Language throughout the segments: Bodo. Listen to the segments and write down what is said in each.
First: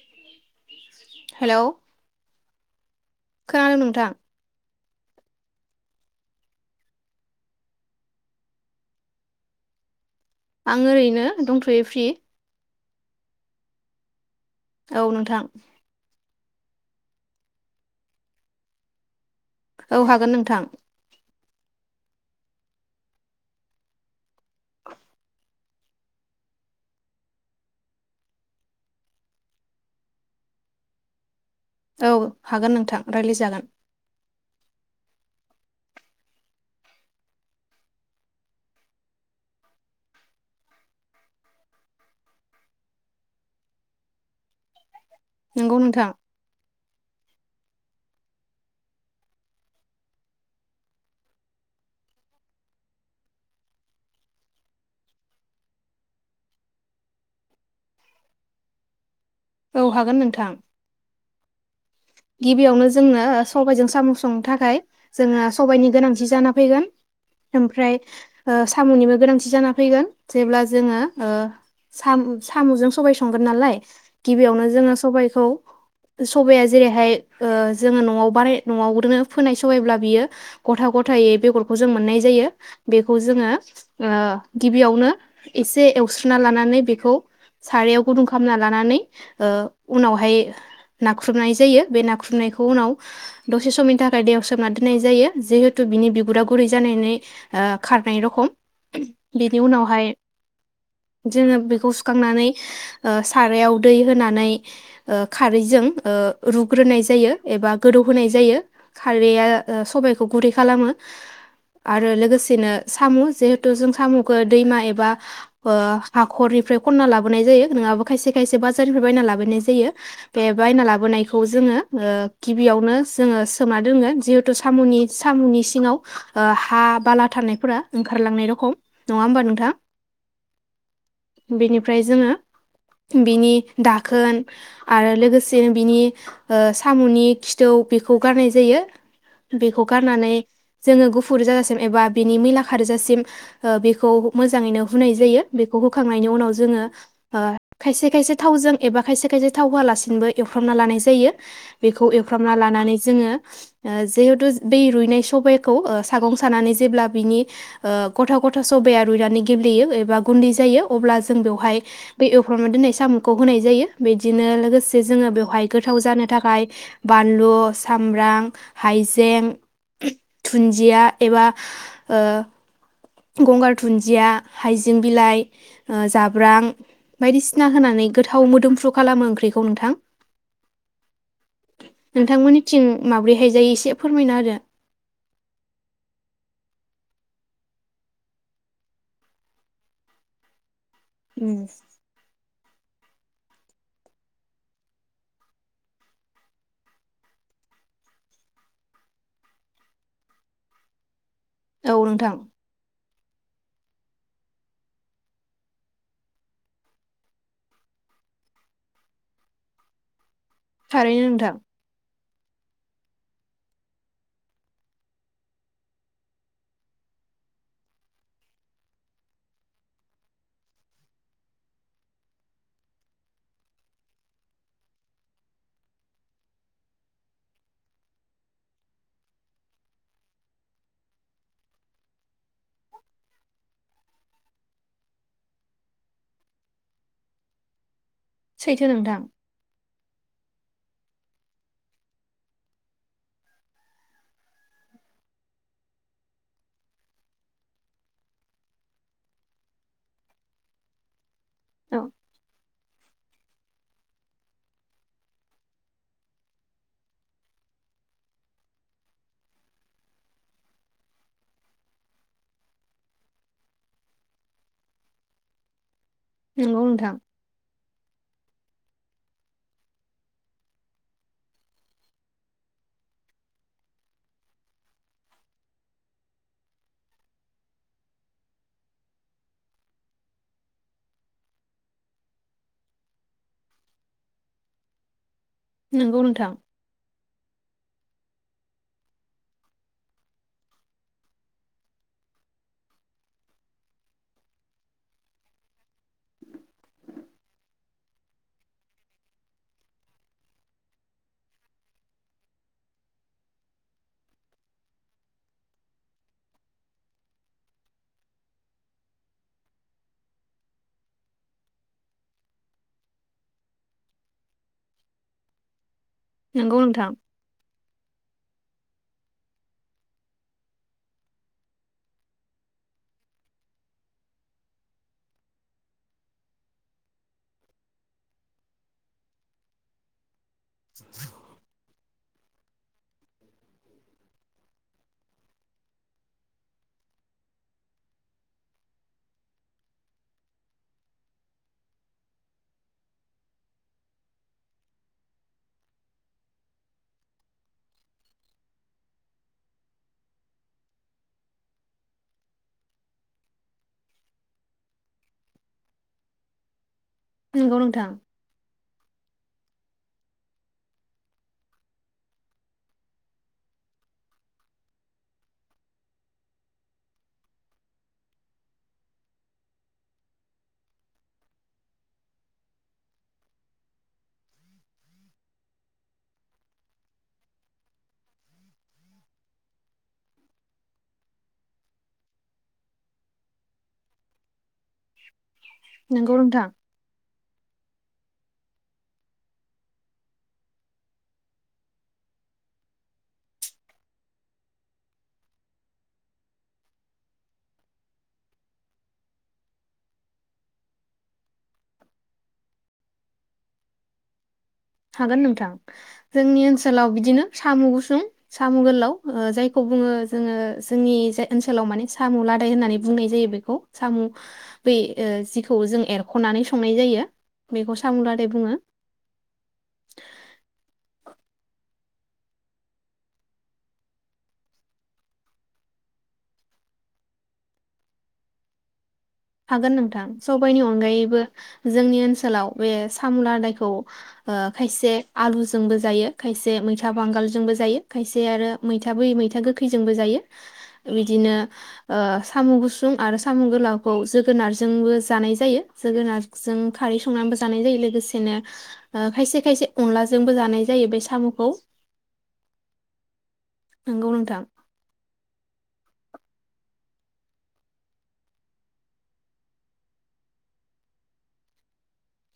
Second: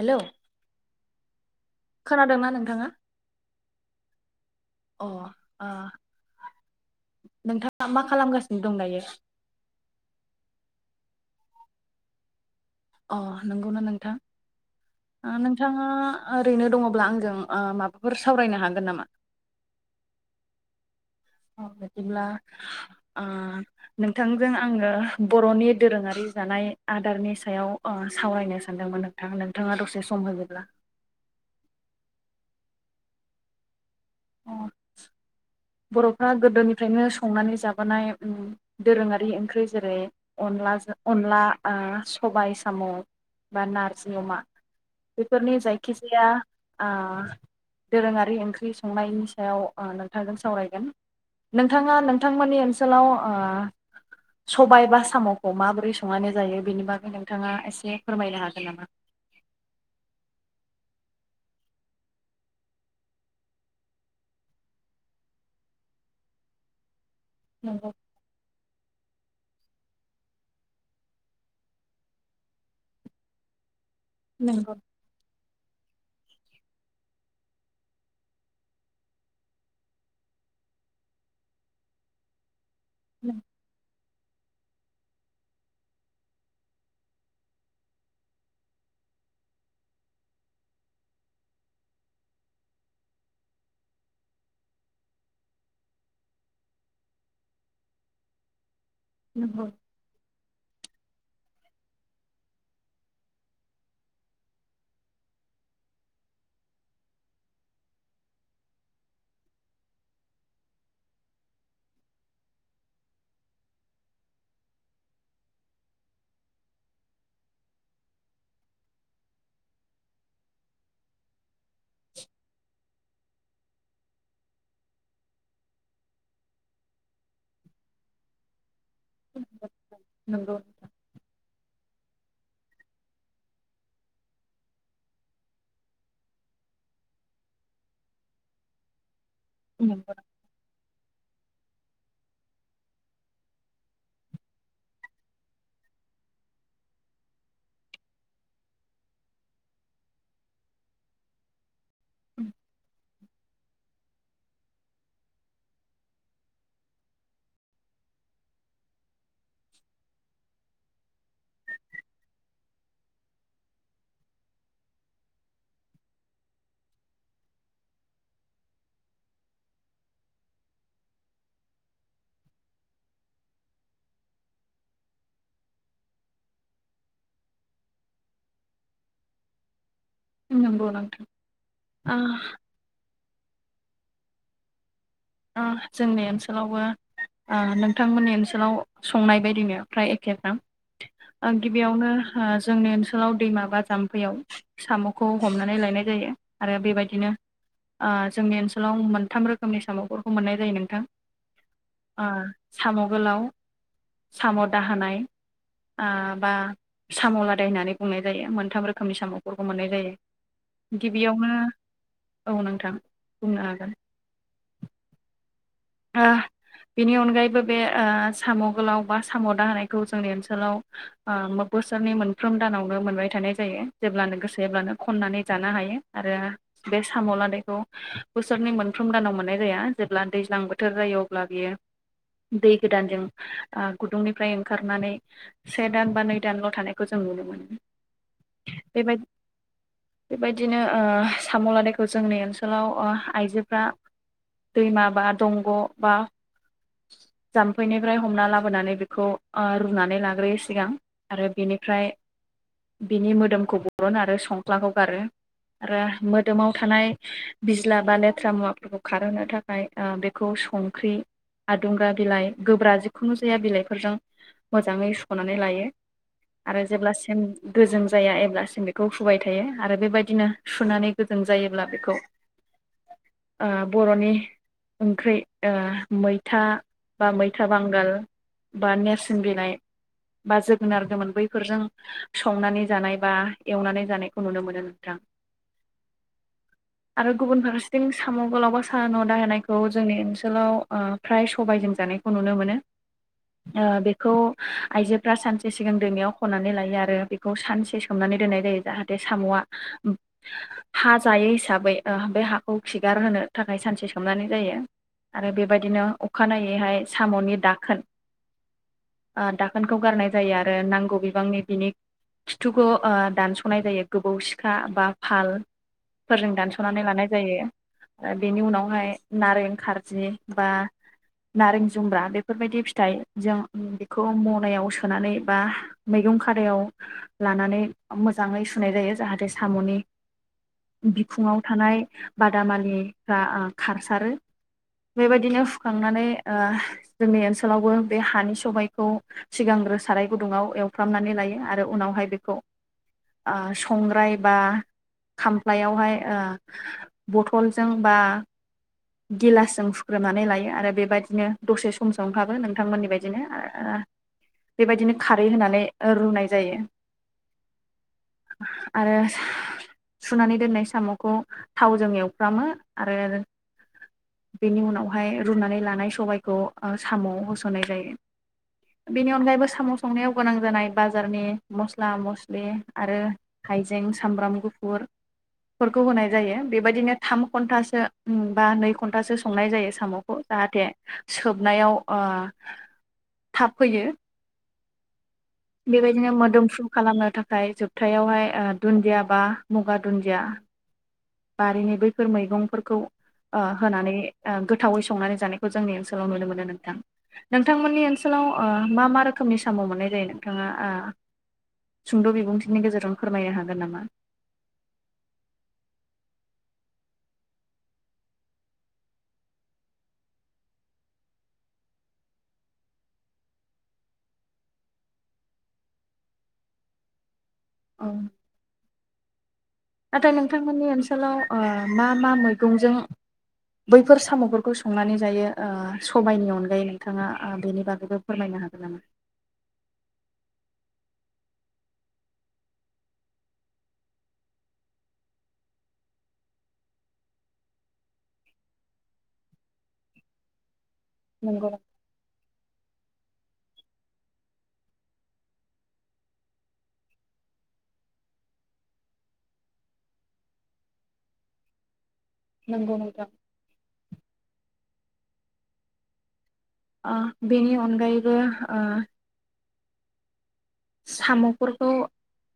हेलौ हेलौ खोनादोंना नों थाङा। खोनादों नोंथां। अ ओ नोंथाङा मा खालामगासिनो दं दायो? आं ओरैनो दंथ'यो फ्रि। अ नंगौना नोंथां। औ आ नोंथां नोंथाङा ओरैनो दङब्ला आंजों ओ माबाफोर सावरायनो हागोन नामा? औ हागोन नोंथां। औ बिदिब्ला ओ नोंथांजों आङो बर'नि दोरोङारि जानाय आदारनि सायाव ओ सावरायनो सानदोंमोन नोंथां नोंथाङा दसे सम होयोबब्ला? औ हागोन नोंथां रायलायजागोन। अ बर'फ्रा गोदोनिफ्रायनो संनानै जाबोनाय उम दोरोङारि ओंख्रि जेरै अनलाजों अनला ओ सबाय साम' बा नारजि अमा बेफोरनि नंगौ नोंथां जायखिजाया ओ दोरोङारि ओंख्रि स संनायनि सायाव आं नोंथांजों सावरायगोन नोंथाङा नोंथांमोननि ओनसोलाव ओ सबाय बा साम'खौ माबोरै संनानै जायो बेनि बागै नोंथाङा एसे फोरमायनो हागोन नामा? औ हागोन नोंथां। गिबियावनो जोंनो ओ सबायाइजों साम' संनो थाखाय जोङो सबायाइनि गोनांथि जाना फैगोन। नंगौ ओमफ्राय ओ साम'निबो गोनांथ जाना फैगोन जेब्ला जोङो ओ साम'जों सबाय संगोन नालाय। गिबियावनो नंगौ जोङो सबायखौ सबायाज जेरैहाय ओ जोङो न'आव बानाय न'आवनो फोनाय सबायब्ला बियो गथा गथायै बेगरखौ जों मोननाय जायो। बेखौ जोङो ओ गिबियावनो एसे एवस्रुना लानानै बेखौ सारायाव गुदुं खालामना लानानै उनावहाय नाखुर नाख्रुबनाय जायो बे नाख्रुबनायखौ उनाव दसे समनि थाखाय दैयाव सोमना दोननाय जायो जिहेतु बिनि बिगुरा गुरै जानानै खारनाय रखम। बेनि नंगौ उनावहाय जोङो बेखौ सुखांनानै सारायाव दै होनानै खारैजों रुग्रोनाय जायो एबा गोदौ होनाय जायो खारैया सबायाइखौ गुरै खालामो आरो लोगोसेनो साम' जिहेथु जों साम'खौ दैमा एबा हाखरनिफ्राय खनना लाबोनाय जायो नोंङाबो खायसे खायसे बाजारनिफ्राय बायना लाबोनाय जायो बे बायना ला लाबोनायखौ जोङो ओ गिबियावनो जोङो सोमा दोङो जिहेतु साम'नि साम'नि सिङाव हा बाला थानायफोरा ओंखारलांनाय रखम- नङा होमबा नोंथां? नंगौ बेनिफ्राय ओमफ्राय जोङो बिनि दाखोन आरो लोगोसे बिनि साम'नि खिथौ बेखौ गारनाय जायो। बेखौ नंगौ गारनानै जोङो गुफुर जासि एबा बिनि मैला खारजासिम बेखौ मोजाङैनो हुनाय जायो बेखौ हुखांनायनि उनाव ज खायसे खायसेसे थावजों एबा खायसे खायसे थाव होलासिनोबो एवफ्रामना लानाय जायो बेखौ एवफ्रामना लानानै जोङो जिहेथु बै रुइनाय सबाइखौ सागं सानानै जेब्ला बिनि गथा गथा सबाया रुइनानै गेब्लेयो एबा गुन्दै जायो अब्ला जों बेवहाय बेै एवफ्रामना दोननाय साम'खौ होनाय जायो बिदिनो लोगोसे जोङो बेवहाय गोथाव जानो थाखाय बानलु सामब्राम, हायजें, दुन्दिया एबा ओ गंगार दुन्दिया, हाइजें बिलाइ, जाब्रां बायदिसिना होनानै गोथाव मोदोमफ्रु खालामो ओंख्रिखौ नोंथां। नंगौ नोंथां ओ नोंथांमोननि थिं माब्रै- देखायजायो एसे फोरमायना होदो। आ जोंनि ओनसोलावबो आं नोंथांमोननि ओनसोलाव संनाय बायदिनो फ्राय एखेफ्राम आं उम गिबियावनो जोंनि ओनसोलाव दैमा बा जाम्फैयाव साम'खौ हमनानै लायनाय जायो आरो बेबायदिनो जोंनि ओनसोलाव मोनथाम रोखोमनि साम'खौ जों खौ मोननाय जायो नोंथां औ अ नोंथां साम' आगोलाव साम' दाहानाय ओ बा साम' लादाय होननानै बुंनाय जायो मोनथाम रोखोमनि साम'फोरखौ मोननाय जायो। थारैनो गिबियावनो नोंथां औ नोंथां बुंनो हागोन‌ ओ बेनि अनगायैबो ओ बे साम' गोलाव बा साम' दाहायखौ जोंनि ओनसोलाव ओ बोसोरनि मोनफ्रोम दानावनो मोनबाय थानाय जायो जेब्लानो गोसो एब्लानो खननानै जानो हायो आरो बे साम' लानायखौ बोसोरनि मोनफ्रोम दानाव मोननाय जाया जेब्ला दैज्लां बोथ बोथोर जायो अब्ला बियो दै गोदानजों गुदुंनिफ्राय ओंखारनानै से दान बा नै दानल' थानायखौ जों नुनो मोनो। सैथो नोंदां। बिदिनो ओ साम' लादायखौ जोंनि ओनसोलाव ओ आइजोफ्रा दैमा बा दंग' बा जाम्फैनिफ्राय हमना लाबोनानै बेखौ रुनानै लाग्रोयो सिगां। आरो औ बेनिफ्राय बिनि मोदोमखौ बरन आरो संख्लाखौ गारो आरो मोदोमाव थानाय बिज्ला बा लेथ्रा मुवाफोरखौ खारहोनो थाखाय बे बेखौ संख्रि आदुंग्रा बिलाइ गोब्रा जिखुनु जाया बिलाइफोरजों मोजाङै सनानै लायो। नंगौ आरो नोंथां जेब्लासिम गोजों जाया एब्लासिम बेखौ सुबुबाय थायो आरो बेबायदिनो सुनानै गोजों जायोब्ला बेखौ ओ बर'नि ओंख्रि ओ मैथा बा मैथा बांगाल बा नेरसिोन बिलाइ बा जोगोनार गोमोन बैफोरजों संनानै जानाय बा एवनानै जानायखौ नुनो मोनो नोंथां। नंगौ नोंथां आरो गुबुन फार जों साम' गोलावबा साम' दाह होनाय खौ जोंनि ओनसोलाव ओ फ्राय सबायाइजों जानायखौ नुनो मोनो बेखौ आइजोफ्रा सानसे सिगां दैमायाव खनानै लायो आरो बेखौ सानसे सोमनानै दोननाय जायो जाहाथे साम'आ हा जायो हिसाबै बे हाखौ खिगार होनो थाखाय सानसे सोमनानै जायो आरो बेबायदिनो अखानायैहाय साम'नि दाखोन ओ दाखोनखौ गारनाय जायो आरो नांगौ बिबांनि बिनि खिथुखौ ओ दानस'नाय जायो गोबौ सिखा बा फाल फोरजों नंगौ दानस'नानै नोंथां लानाय जायो। दा बेनि उनावहाय नारें खारजि बा नारें जुमब्रा बेफोरबायदि फिथाइ जों बेखौ मनायाव सोनानै बा मैगं खादायाव लानानै मोजाङै सुनाय जायो जाहाथे साम'नि बिखुङाव थानाय बादामालिफ्रा खार सारो बेबायदिनो हुखांनानै ओ जोंनि ओनसोलावबो बे हानि सबायखौ सिगांग्रो साराय गुदुङाव एवफ्रामनानै लायो आरो उनावहाय बेखौ ओ संग्राय बा खामफ्लायावहाय ओ बथलजों बा गिलासजों होख्रुमनानै लायो आरो बेबायदिनो दसे समस ओखाबो नोंथांमोननि बायदिनो बेबायदिनो खारै होनानै रुनाय जायो। नंगौ नोंथां। आरो सुनानै दोननाय साम'खौ थावजों एवफ्रामो आरो बेनि उनावहाय रुनानै लानाय सबायखौ ओ साम' होसननाय जायो बेनि अनगायैबो साम' संनायाव गोनां जानाय बाजारनि मस्ला मस्लि आरो हायजें सामब्राम गुफुरफोरखौ होनाय जायो बेबायदिनो थाम घन्टासो बा नै घन्टासो संनाय जायो साम'खौ जाहाथे सोबनायाव ओ थाब फैयो। बेबायदिनो नंगौ नोंथां मोदोमफ्रु खालामनो थाख ओमफाय जोबथायावहाय ओ दुन्दिया बा मुगा दुन्दिया। बारिनि बैफोर मैगंफोरखौ ओ होनानै ओ गोथावै संनानै जानायखौ जोंनि ओनसोलाव नुनो मोनो नोंथां नोंथांमोननि ओनसोलाव ओ मा मा रोखोमनि साम' मोननाय जायो नोंथाङा ओ सुंद' बिबुंथिनि गेजेरजों फोरमायनो हागोन नामा? हागोन नोंथां जोंनि ओनसोलाव बिदिनो साम' गुसुं साम' गोलाव जायखौ बुङो जोङो जोंनि जाय ओनसोलाव माने साम' लादाय होननानै बुंनाय जायो बेखौ साम' ब जिखौ जों एरख'नानै संनाय जायो। बेखौ औ सामुलादै बुङो। नाथाय नोंथांमोननि ओनसोलाव ओ मा मा मैगंजों बैफोर साम'फोरखौ संनानै जायो ओ समबायनि अनगायै नोंथाङा बेनि बागैबो फोरमायनो हागोन नामा? हागोन नोंथां सबाइनि अनगायैबो जोंनि ओनसोलाव बे सामुलादायखौ ओ खायसे आलुजोंबो जायो खायसे मैथा बांगालजोंबो जायो खायसे आरो मैथा बै मैथा गोखैजोंबो जायो। बिदिनो नंगौ ओ साम' गुसु सुं आरो साम' गोलाव खौ जोगोनारजोंबो जानाय जायो जोगोनारजों खारै संनानैबो जानाय जायो लोगोसेनो ओ खायसे खायसे अनलाजोंबो जानाय जायो बे साम'खौ। नंगौ नोंथां। नंगौ नोंथां। ओ बेनि अनगायैबो ओ साम'फोरखौ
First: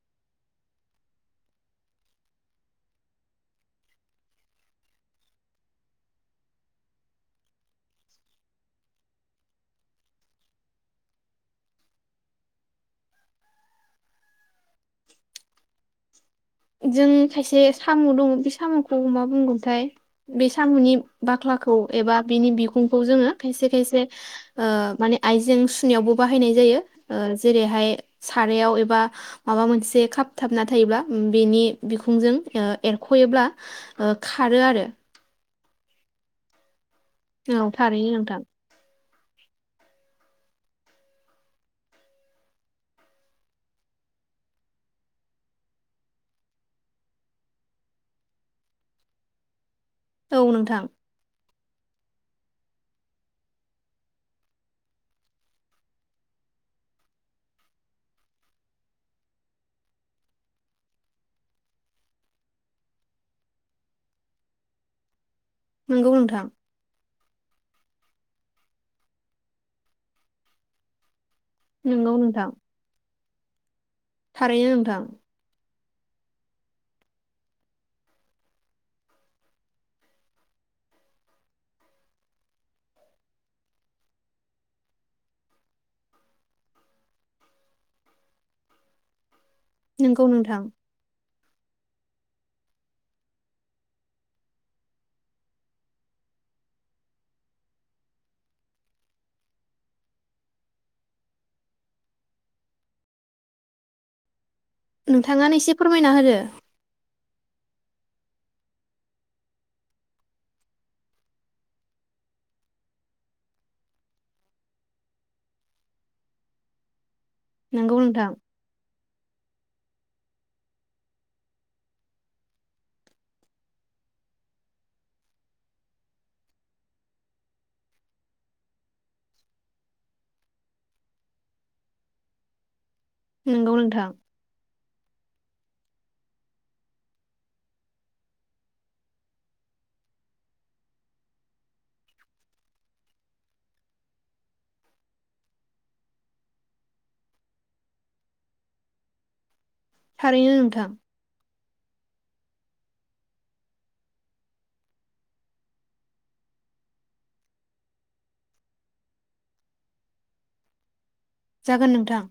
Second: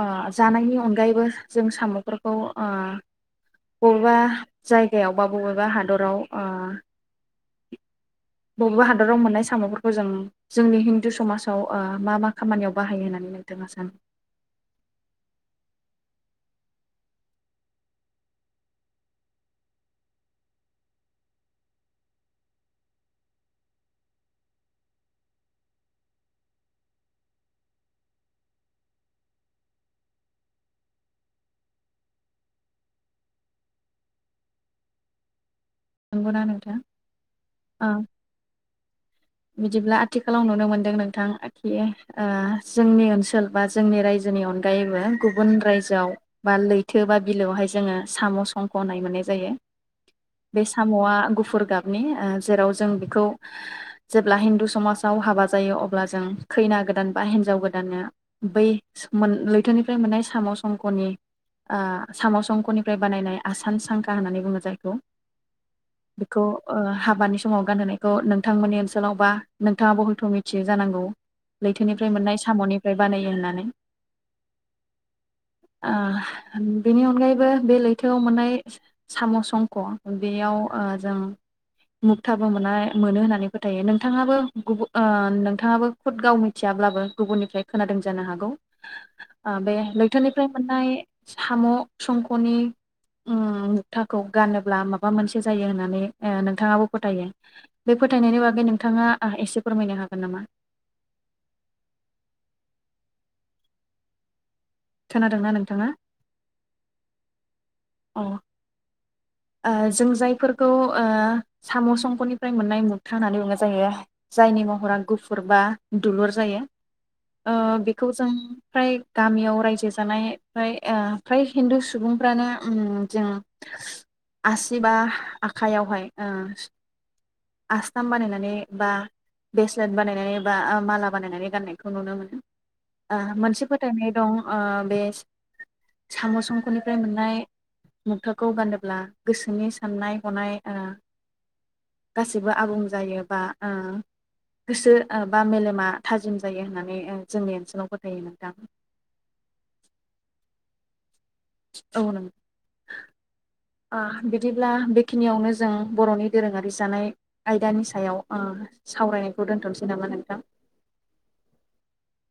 ओ जानायनि अनगायैबो जों साम'फोरखौ ओ बबेबा जायगायाव बा बबेबा हादराव ओ बबेबा हादराव मोननाय साम'फोरखौ जों जोंनि हिन्दु समाजाव ओ मा मा खामानियाव बाहायो होननानै नोंथाङा सानो। जों खायसे साम' दङ बे साम'खौ मा बुंगोनथाय बे साम'नि बाख्लाखौ एबा बेनि बिगुंखौ जोङो खायसे खायसे ओ माने आइजें सुनायावबो बाहायनाय जायो जेरैहाय सारायाव एबा माबा मोनसे खाबथाबना थायोब्ला बेनि बिखुंजों ओ एरख'योब्ला ओ खारो आरो। नंगौना नोंथां। औ ओ थारैनो नोंथां। बिदिब्ला आथिखालाव नुनो मोनदों नोंथांखि ओ जोंनि ओनसोल बा जोंनि रायजोनि अनगायैबो गुबुन रायजोआव बा लैथो बा बिलोआवहाय जोङो साम' संख' मोननाय जायो। औ बे नोंथां साम'आ गुफुर गाब नि ओ जेराव जों बेखौ जेब्ला हिन्दु समाजाव हाबा जायो अब्ला जों खैना गोदान बा हिन्जाव गोदाननो बै लैथोनिफ्राय मोननाय साम'संख'नि ओ साम'संख'निफ्राय बानायनाय आसान सांखा होननानै बुङो जायखौ। नंगौ बेखौ नोंथां ओ हाबानि समाव गानहोनायखौ नोंथांमोननि ओनसोलाव बा नोंथाङाबो हयथ' मिथियो जानांगौ। नंगौ लैथोनिफ्राय मोननाय नोंथां साम'निफ्राय बानायो। नानै थारैनो नोंथां। ओ बिनि अनगायैबो बे लैथोआव मोननाय साम' संख'। बेयाव ओ जों मुगथाबो मोनाय मोनो होननानै फोथायो नोंथाङाबो गुबु ओ नोंथाङाबो खुद गाव मिथियाब्लाबो गुबुननिफ्राय खोनादों जानो हागौ। ओ बे नंगौ लैथोनिफ्राय नोंथां मोननाय। साम' संख'नि उम मुथाखौ गानोब्ला मा बा मोनसे जायो होनानै ओ नोंथाङाबो फोथायो बे फोथायनायनि बागै नोंथाङा ओ एसे फोरमायनो हागोन नामा। खोनादोंना नोंथाङानो एसे नोंथाङा फोरमायना होदो। औ। ओ जों जायफोरखौ ओ साम' संखनिफ्राय मोननाय मुकथा होननानै बुंनाय जायो जायनि महरा गुफुर बा दुलुर जायो। ओ नंगौ बेखौ जों नोंथां फ्राय गामियाव राय जे जानाय फ्राय ओ फ्राय हिन्दु सुबुंफ्रानो उम जों आसि बा आखाइयावहाय ओ आसथाम बानायनानै बा ब्रेसलेट बानायनानै बा ओ माला बानायनानै गाननायखौ नुनो मोनो। ओ मोनसे नंगौ नोंथां फोथायनाय दं ओ बे साम' संख'निफ्राय मोननाय मुखथाखौ गा ब्ला गोसोनि साननाय हनाय ओ गासिबो आबुं जायो बा ओ गोसो ओ बा मेलेमा थाजिम जायो होननानै ओ जोंनि ओनसोलाव फोथायो नोंथां। थारैनो नोंथां। औ नो ओ बिदिब्ला बेखिनियावनो जों बर'नि दोरोङारि जानाय आयदानि सायाव ओ सावरायनायखौ दोन्थ'नोसै नामा नोंथां। जागोन नोंथां।